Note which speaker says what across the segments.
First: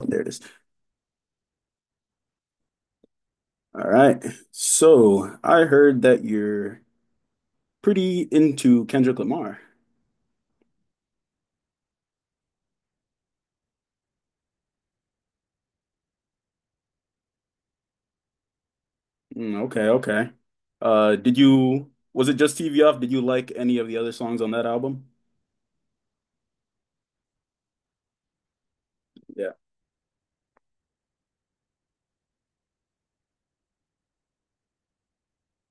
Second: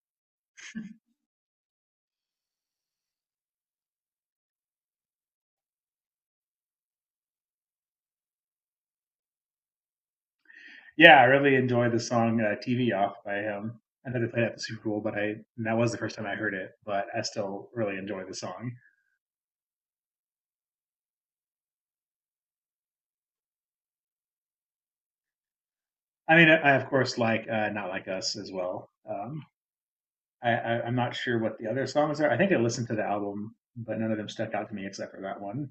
Speaker 1: Oh, there it is. All right. So I heard that you're pretty into Kendrick Lamar.
Speaker 2: Yeah, I really enjoy the song "TV Off" by him. I know they played it at the Super Bowl, but I and that was the first time I heard it. But I still really enjoy the song.
Speaker 1: Mm, okay, okay. Was it just TV Off? Did you like any of the other songs on that album?
Speaker 2: I mean, I of course like "Not Like Us" as well.
Speaker 1: Yeah.
Speaker 2: I'm not sure what the other songs are. I think I listened to the album, but none of them stuck out to me except for that one.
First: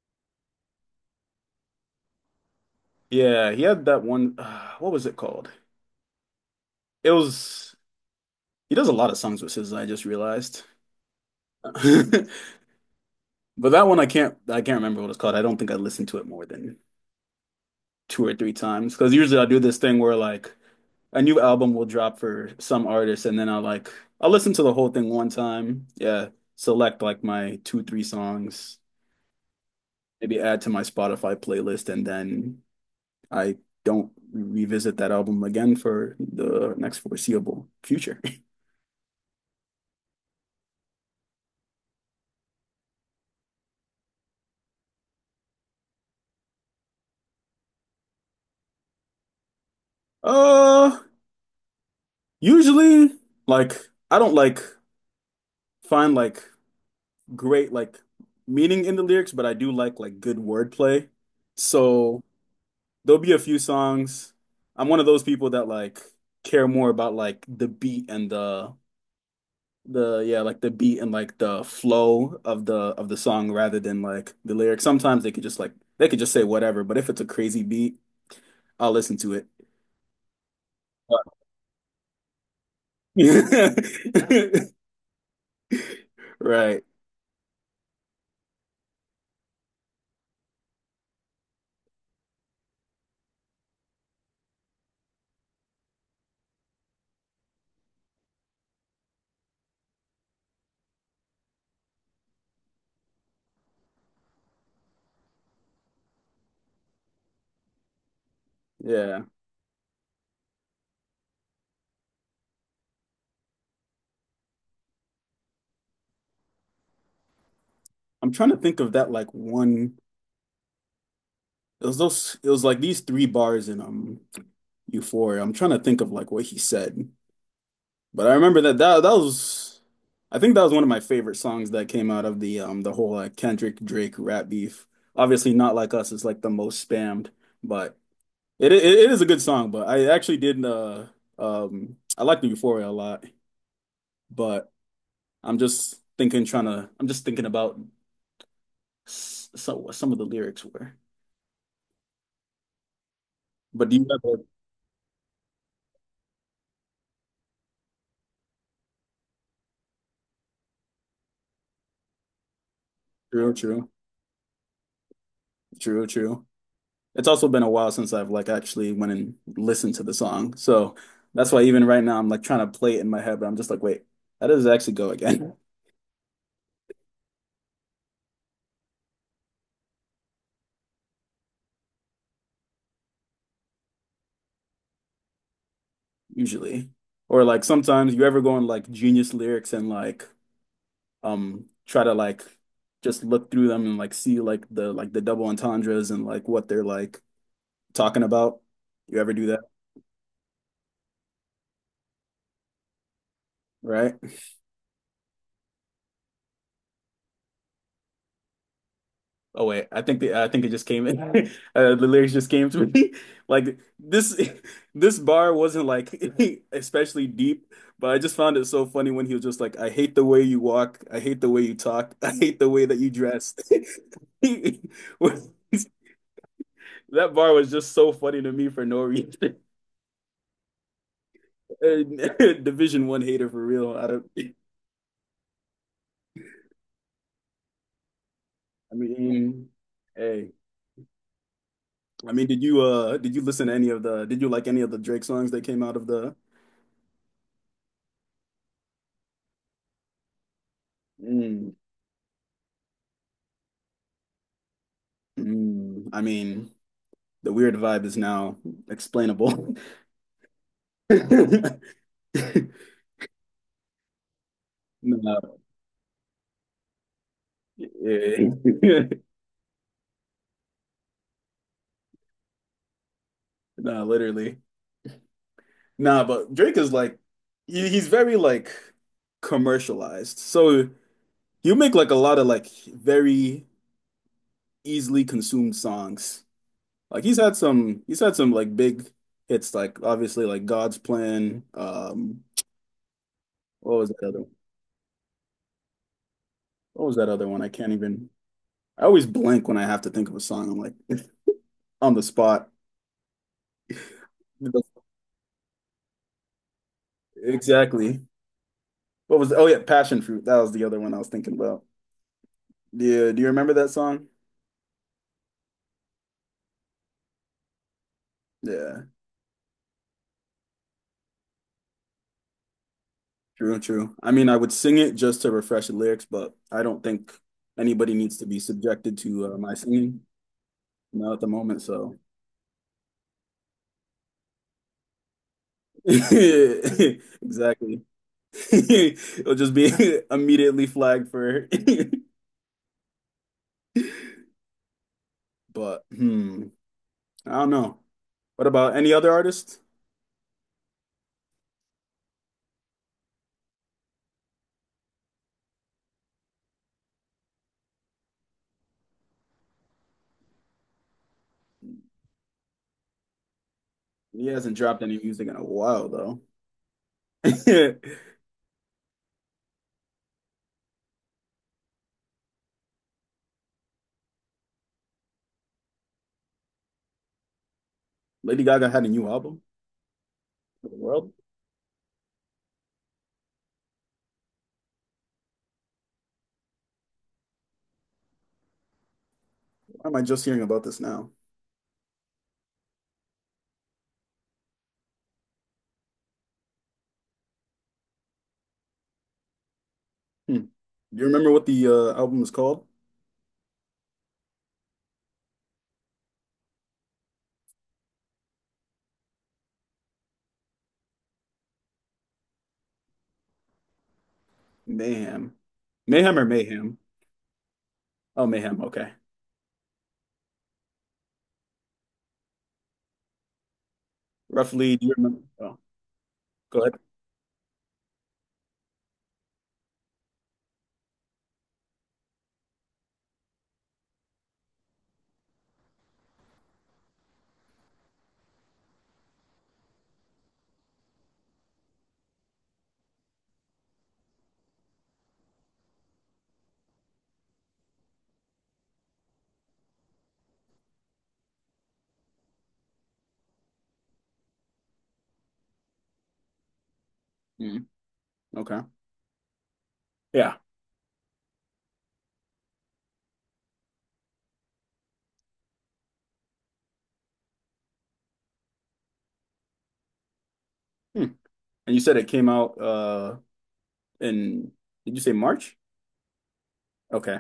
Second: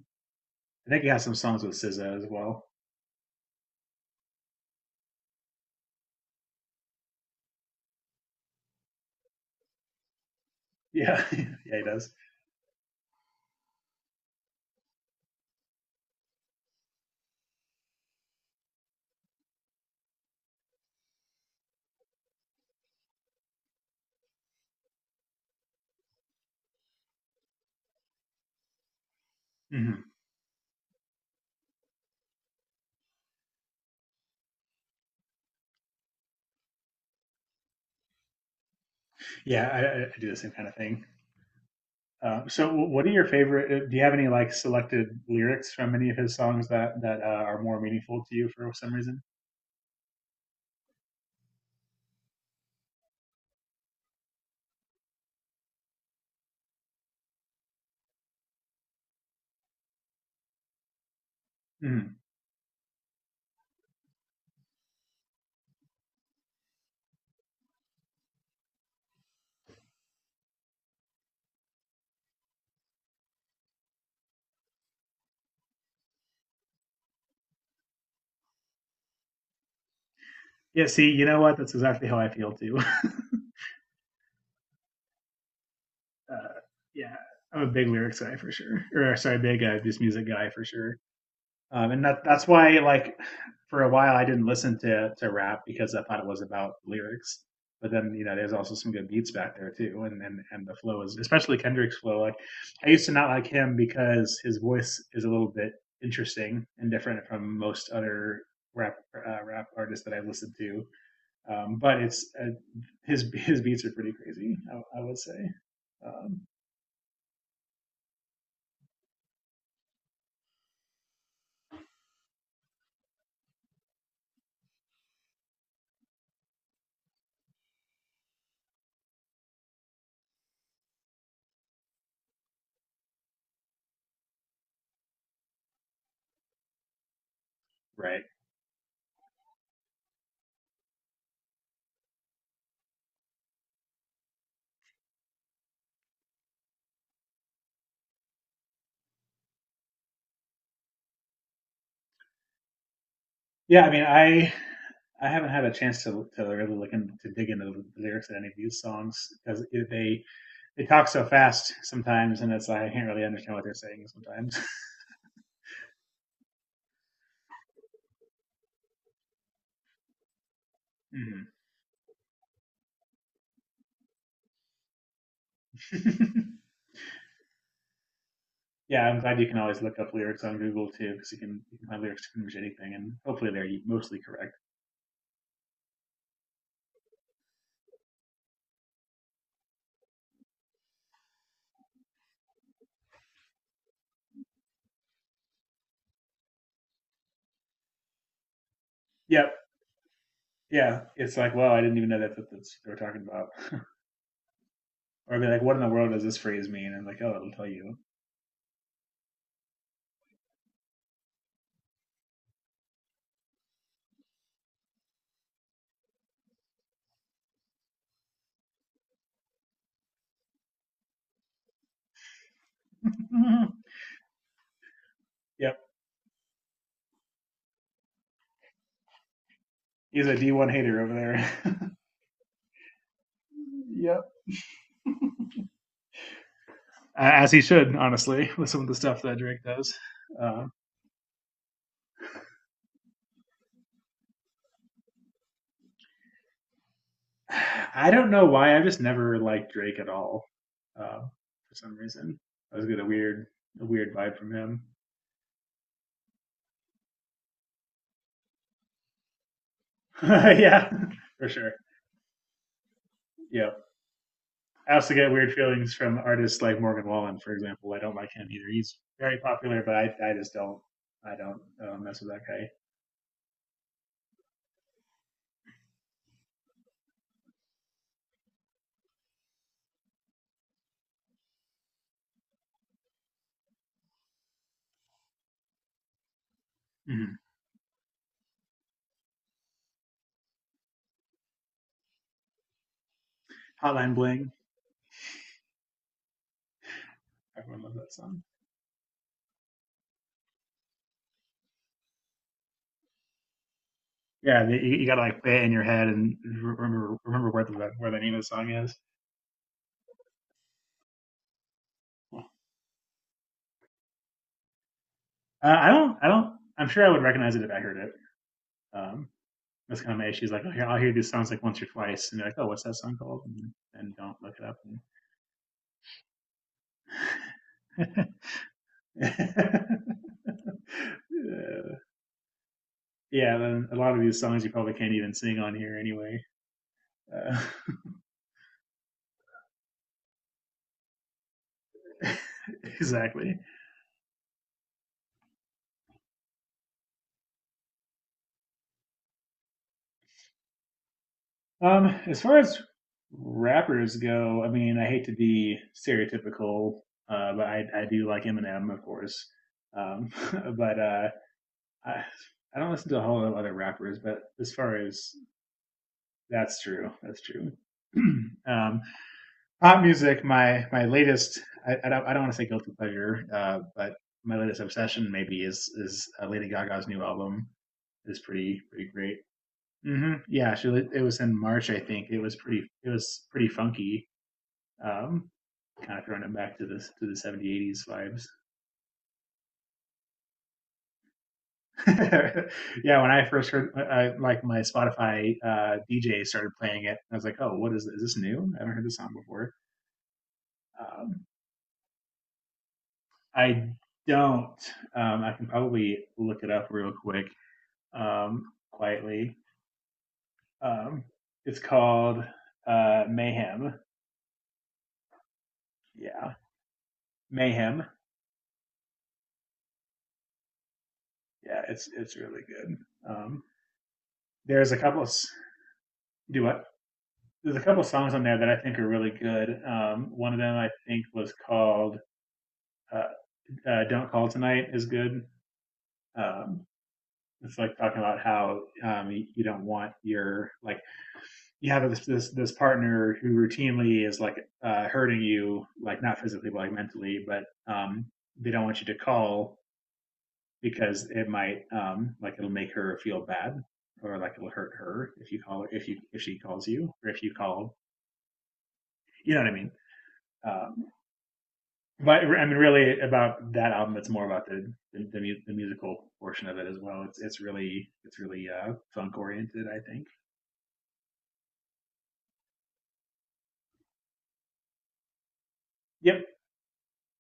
Speaker 2: I think he has some songs with SZA as well.
Speaker 1: Yeah, he had that one. What was it called? It was, he does a lot of songs with SZA, I just realized.
Speaker 2: Yeah, yeah, he does.
Speaker 1: But that one I can't remember what it's called. I don't think I listened to it more than 2 or 3 times because usually I do this thing where like a new album will drop for some artist and then I'll listen to the whole thing one time. Yeah, select like my two, three songs,
Speaker 2: hmm
Speaker 1: maybe add to my Spotify playlist and then I don't revisit that album again for the next foreseeable future.
Speaker 2: Yeah, I do the same kind of thing. So, what are your favorite? Do you have any like selected lyrics from any of his songs that are more meaningful to you for some reason?
Speaker 1: Uh, usually like I don't like find like great like meaning in the lyrics, but I do like good wordplay.
Speaker 2: Mm.
Speaker 1: So there'll be a few songs. I'm one of those people that like care more about like the beat and the yeah, like the beat and like the flow of the song rather than like the lyrics. Sometimes they could just say whatever, but if it's a crazy beat, I'll listen to it.
Speaker 2: Yeah. See, you know what? That's exactly how I feel too. Uh,
Speaker 1: Right.
Speaker 2: yeah, I'm a big lyrics guy for sure, or sorry, big this music guy for sure. And that's why like for a while I didn't listen to rap because I thought it was about lyrics. But then you know, there's also some good beats back there too, and the flow is especially Kendrick's flow. Like I used to not like him because his voice is a little bit interesting and different from most other
Speaker 1: Yeah.
Speaker 2: rap artists that I've listened to. But it's His beats are pretty crazy. I would say, um,
Speaker 1: I'm trying to think of that like one it was like these three bars in Euphoria. I'm trying to think of like what he said. But I remember that was I think that was one of my favorite songs that came out of the whole like Kendrick Drake rap beef. Obviously Not Like Us is like the most spammed, but
Speaker 2: right?
Speaker 1: it is a good song, but I actually did I liked Euphoria a lot, but I'm just thinking about so what some of the lyrics were.
Speaker 2: Yeah,
Speaker 1: But
Speaker 2: I
Speaker 1: do
Speaker 2: mean,
Speaker 1: you have a
Speaker 2: I haven't had a chance to really look in, to dig into the lyrics of any of these songs because they talk so fast sometimes, and it's like I can't really
Speaker 1: true,
Speaker 2: understand what they're
Speaker 1: true,
Speaker 2: saying sometimes.
Speaker 1: true, true. It's also been a while since I've like actually went and listened to the song. So
Speaker 2: Mhm.
Speaker 1: that's why even right now I'm like trying to play it in my head, but I'm just like, wait, how does it actually go again?
Speaker 2: Yeah, I'm glad you can always look up lyrics on Google too, because you can find lyrics to pretty much anything, and hopefully they're mostly correct.
Speaker 1: Usually. Or like sometimes you ever go on like Genius lyrics and like try to like just look through them and like see like the double entendres and like what they're like talking about. You ever do
Speaker 2: Yep.
Speaker 1: that,
Speaker 2: Yeah, it's like, well, I didn't even know that's what they were talking about.
Speaker 1: right?
Speaker 2: Or I'd be like, what in the world does this phrase mean? And like, oh, it'll tell you.
Speaker 1: Oh wait, I think it just came in. The lyrics just came to me. Like this this bar wasn't like especially deep, but I just found it so funny when he was just like, "I hate the way you walk. I hate the way you talk. I hate the way that you dress."
Speaker 2: Yep,
Speaker 1: That bar was just so funny to me for no reason.
Speaker 2: he's a D1 hater over there.
Speaker 1: And Division 1 hater for real. I don't.
Speaker 2: Yep.
Speaker 1: I
Speaker 2: As he should, honestly, with some of the stuff that Drake
Speaker 1: mean,
Speaker 2: does.
Speaker 1: hey,
Speaker 2: Uh,
Speaker 1: I mean, did you listen to any of the did you like any of the Drake songs that came out of the?
Speaker 2: I don't know why. I just never liked Drake at all, uh,
Speaker 1: Mm.
Speaker 2: for some reason. I was get a weird vibe from him.
Speaker 1: Mm, I mean, the weird vibe is now explainable.
Speaker 2: Yeah, for sure. Yeah. I also get weird
Speaker 1: No,
Speaker 2: feelings from artists like Morgan Wallen, for example. I don't like him either. He's
Speaker 1: yeah.
Speaker 2: very popular, but I just don't, I don't mess with that guy.
Speaker 1: No, literally. Nah, but Drake is like he's very like commercialized. So you make like a lot of like very easily consumed songs. Like
Speaker 2: Mm-hmm.
Speaker 1: he's had some like big hits like obviously like God's Plan. What was
Speaker 2: Hotline
Speaker 1: that other
Speaker 2: Bling.
Speaker 1: What was that other one? I
Speaker 2: Everyone
Speaker 1: can't
Speaker 2: loves that
Speaker 1: even
Speaker 2: song.
Speaker 1: I always blank when I have to think of a song. I'm like on the spot.
Speaker 2: Yeah, you gotta like play it in your head and remember where the
Speaker 1: Exactly.
Speaker 2: name of the song is.
Speaker 1: What was, oh yeah, passion fruit. That was the other one I was thinking about. Yeah, do you remember that song?
Speaker 2: I don't. I don't. I'm sure I would recognize it if I heard it.
Speaker 1: Yeah,
Speaker 2: Um, that's kind of my issue. Is like, oh, here, I'll hear these songs like once or twice, and be like, oh, what's that song called? And,
Speaker 1: true, true.
Speaker 2: and
Speaker 1: I
Speaker 2: don't
Speaker 1: mean,
Speaker 2: look
Speaker 1: I
Speaker 2: it
Speaker 1: would
Speaker 2: up.
Speaker 1: sing it just to refresh the lyrics, but I don't think anybody needs to be
Speaker 2: Uh,
Speaker 1: subjected to my singing now at the moment, so
Speaker 2: yeah, then a lot of these songs you probably can't even sing on here anyway. Uh,
Speaker 1: exactly. It'll just be immediately flagged for
Speaker 2: exactly.
Speaker 1: but I don't know. What about any other artist?
Speaker 2: As far as rappers go, I mean, I hate to be stereotypical, but I do like Eminem, of course. Um, but I, I don't listen to a whole lot of other rappers, but
Speaker 1: He
Speaker 2: as
Speaker 1: hasn't
Speaker 2: far
Speaker 1: dropped any
Speaker 2: as
Speaker 1: music in a while though.
Speaker 2: that's true, that's true. um, Pop music, my latest, I don't want to say guilty pleasure, but my latest obsession maybe is Lady Gaga's new album is
Speaker 1: Lady Gaga had a
Speaker 2: pretty
Speaker 1: new
Speaker 2: great.
Speaker 1: album
Speaker 2: Yeah, she
Speaker 1: for the
Speaker 2: it
Speaker 1: world.
Speaker 2: was in March, I think. It was pretty funky. Um, Kind of throwing it back to this to the 70s, 80s vibes.
Speaker 1: Why am I just hearing about this now?
Speaker 2: Yeah, when I first heard, like my Spotify DJ started playing it, I was like, "Oh, what is this? Is this new? I haven't heard this song before."
Speaker 1: Hmm. Do you
Speaker 2: Um,
Speaker 1: remember what the album was called?
Speaker 2: I don't. I can probably look it up real quick, um, quietly. Um, it's called Mayhem.
Speaker 1: Mayhem. Mayhem or
Speaker 2: Yeah,
Speaker 1: Mayhem?
Speaker 2: Mayhem.
Speaker 1: Oh, Mayhem. Okay.
Speaker 2: Yeah, it's really good. Um, there's
Speaker 1: Roughly,
Speaker 2: a
Speaker 1: do you
Speaker 2: couple. Of,
Speaker 1: remember? Oh,
Speaker 2: do
Speaker 1: go
Speaker 2: what?
Speaker 1: ahead.
Speaker 2: There's a couple of songs on there that I think are really good. One of them I think was called uh, "Don't Call Tonight" is good. Um, it's like talking about how you don't want your like you have this partner who routinely is like hurting you, like not physically, but like mentally, but they don't want you to call because it might like it'll make her feel bad or like it'll hurt her if you call her if you if she calls you or if you
Speaker 1: Mhm.
Speaker 2: call.
Speaker 1: Okay.
Speaker 2: You know what I mean?
Speaker 1: Yeah.
Speaker 2: Um, but I mean, really, about that album, it's more about the musical portion of it as well. It's really funk oriented, I think.
Speaker 1: Hmm. And you said it came out in, did you say March?
Speaker 2: Yep,
Speaker 1: Okay.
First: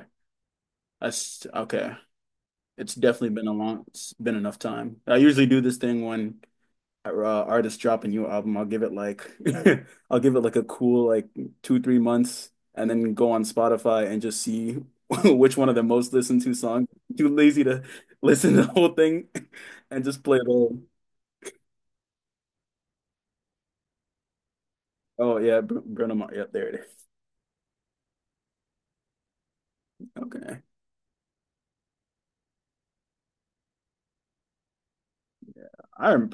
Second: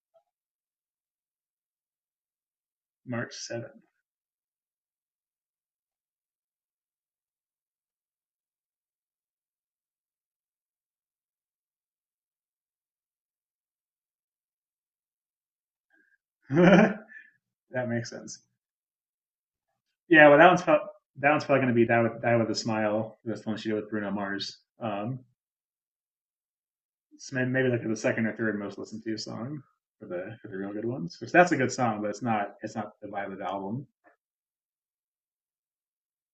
Speaker 1: That's okay. It's definitely
Speaker 2: March seventh.
Speaker 1: it's been enough time. I usually do this thing when uh, artist drop a new album, I'll give it like I'll give it like a cool like two, three months and then go on Spotify and just see which one of the most listened to songs.
Speaker 2: That
Speaker 1: Too lazy to
Speaker 2: makes sense.
Speaker 1: listen to the whole thing and just
Speaker 2: Yeah, well,
Speaker 1: play it all.
Speaker 2: that one's probably going to be die with a smile. That's the one she did with Bruno Mars. Um,
Speaker 1: Oh yeah, Br Bruno Mars. Yep, there it is.
Speaker 2: so may- maybe like the second or third most listened to song for the
Speaker 1: Okay.
Speaker 2: real good ones. Which that's a good song, but it's not the vibe of the album.
Speaker 1: I rem-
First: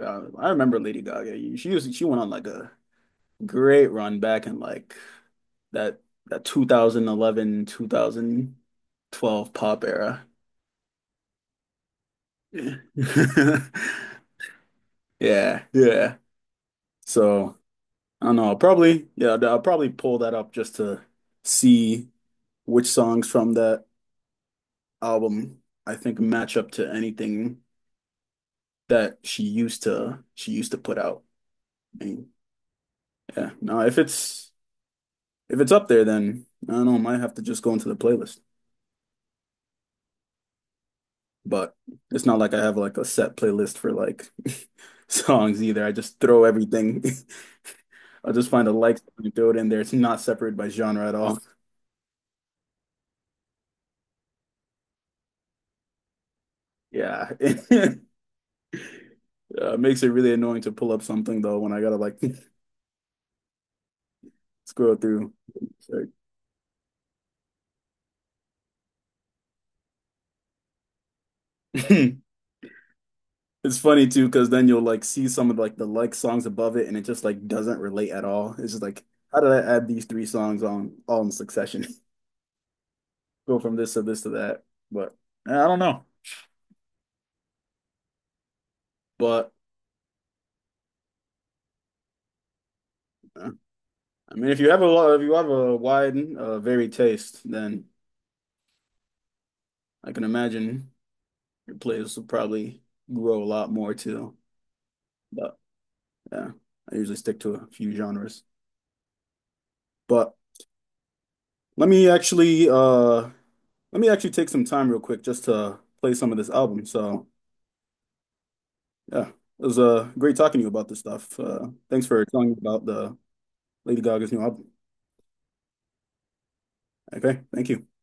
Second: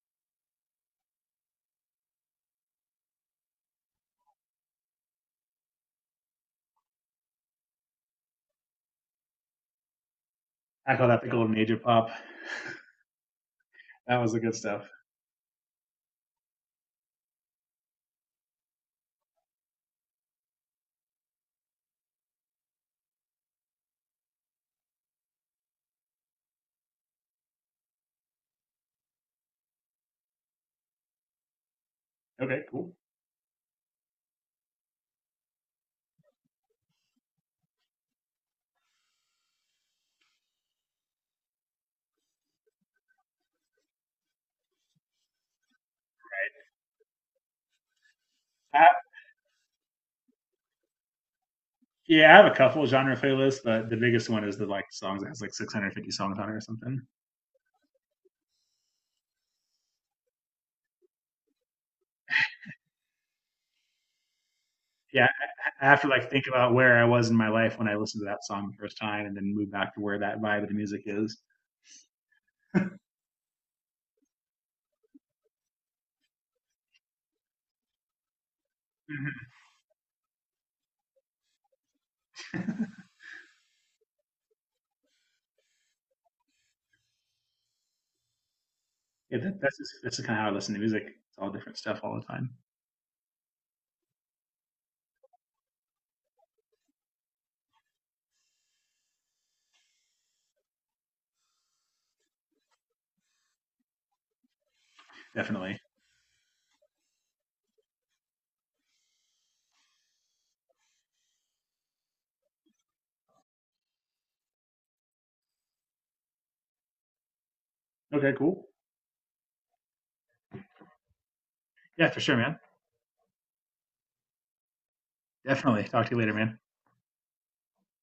Speaker 1: I remember Lady Gaga. She went on like a great run back in like that that 2011 2012 pop
Speaker 2: I call that the golden age of pop.
Speaker 1: era. Yeah.
Speaker 2: That was the good stuff.
Speaker 1: Yeah, yeah. So I don't know. I'll probably yeah, I'll probably pull that up just to see which songs from that album I think match up to anything that she used to put out. I mean,
Speaker 2: Okay, cool.
Speaker 1: yeah. No, if it's up there, then I don't know. I might have to just go into the playlist. But it's not like I have like a set playlist for like songs either. I just throw everything. I'll just find a like and throw it in there. It's not separated by genre at all.
Speaker 2: Yeah, I have a couple of genre playlists, but the biggest one is the like songs that has like 650 songs on it or something.
Speaker 1: Yeah. Makes it really annoying to pull up something though when I gotta like scroll
Speaker 2: Yeah,
Speaker 1: through.
Speaker 2: I
Speaker 1: It's
Speaker 2: have to
Speaker 1: like-
Speaker 2: like think about where I was in my life when I listened to that song the first time, and then move back to where that vibe of the music is.
Speaker 1: it's funny too because then you'll like see some of like the like songs above it and it just like doesn't relate at all. It's just like how
Speaker 2: Mhm.
Speaker 1: did I add these three songs on all in succession? Go from this to this to that, but I don't know.
Speaker 2: Yeah,
Speaker 1: But
Speaker 2: that's just, that's kind of how I listen to music. It's all different stuff all the time.
Speaker 1: uh, I mean, if you have a wide, varied taste, then I can imagine your playlist will probably grow a lot more too. But
Speaker 2: Definitely.
Speaker 1: yeah, I usually stick to a few genres, but. Let me actually uh let me actually take some time real quick just to play some of this album. So
Speaker 2: Okay, cool.
Speaker 1: yeah, it was great talking to you about this stuff. Thanks
Speaker 2: Yeah, for
Speaker 1: for
Speaker 2: sure,
Speaker 1: telling me
Speaker 2: man.
Speaker 1: about the Lady Gaga's new album.
Speaker 2: Definitely. Talk to you later, man.
Speaker 1: Okay, thank you.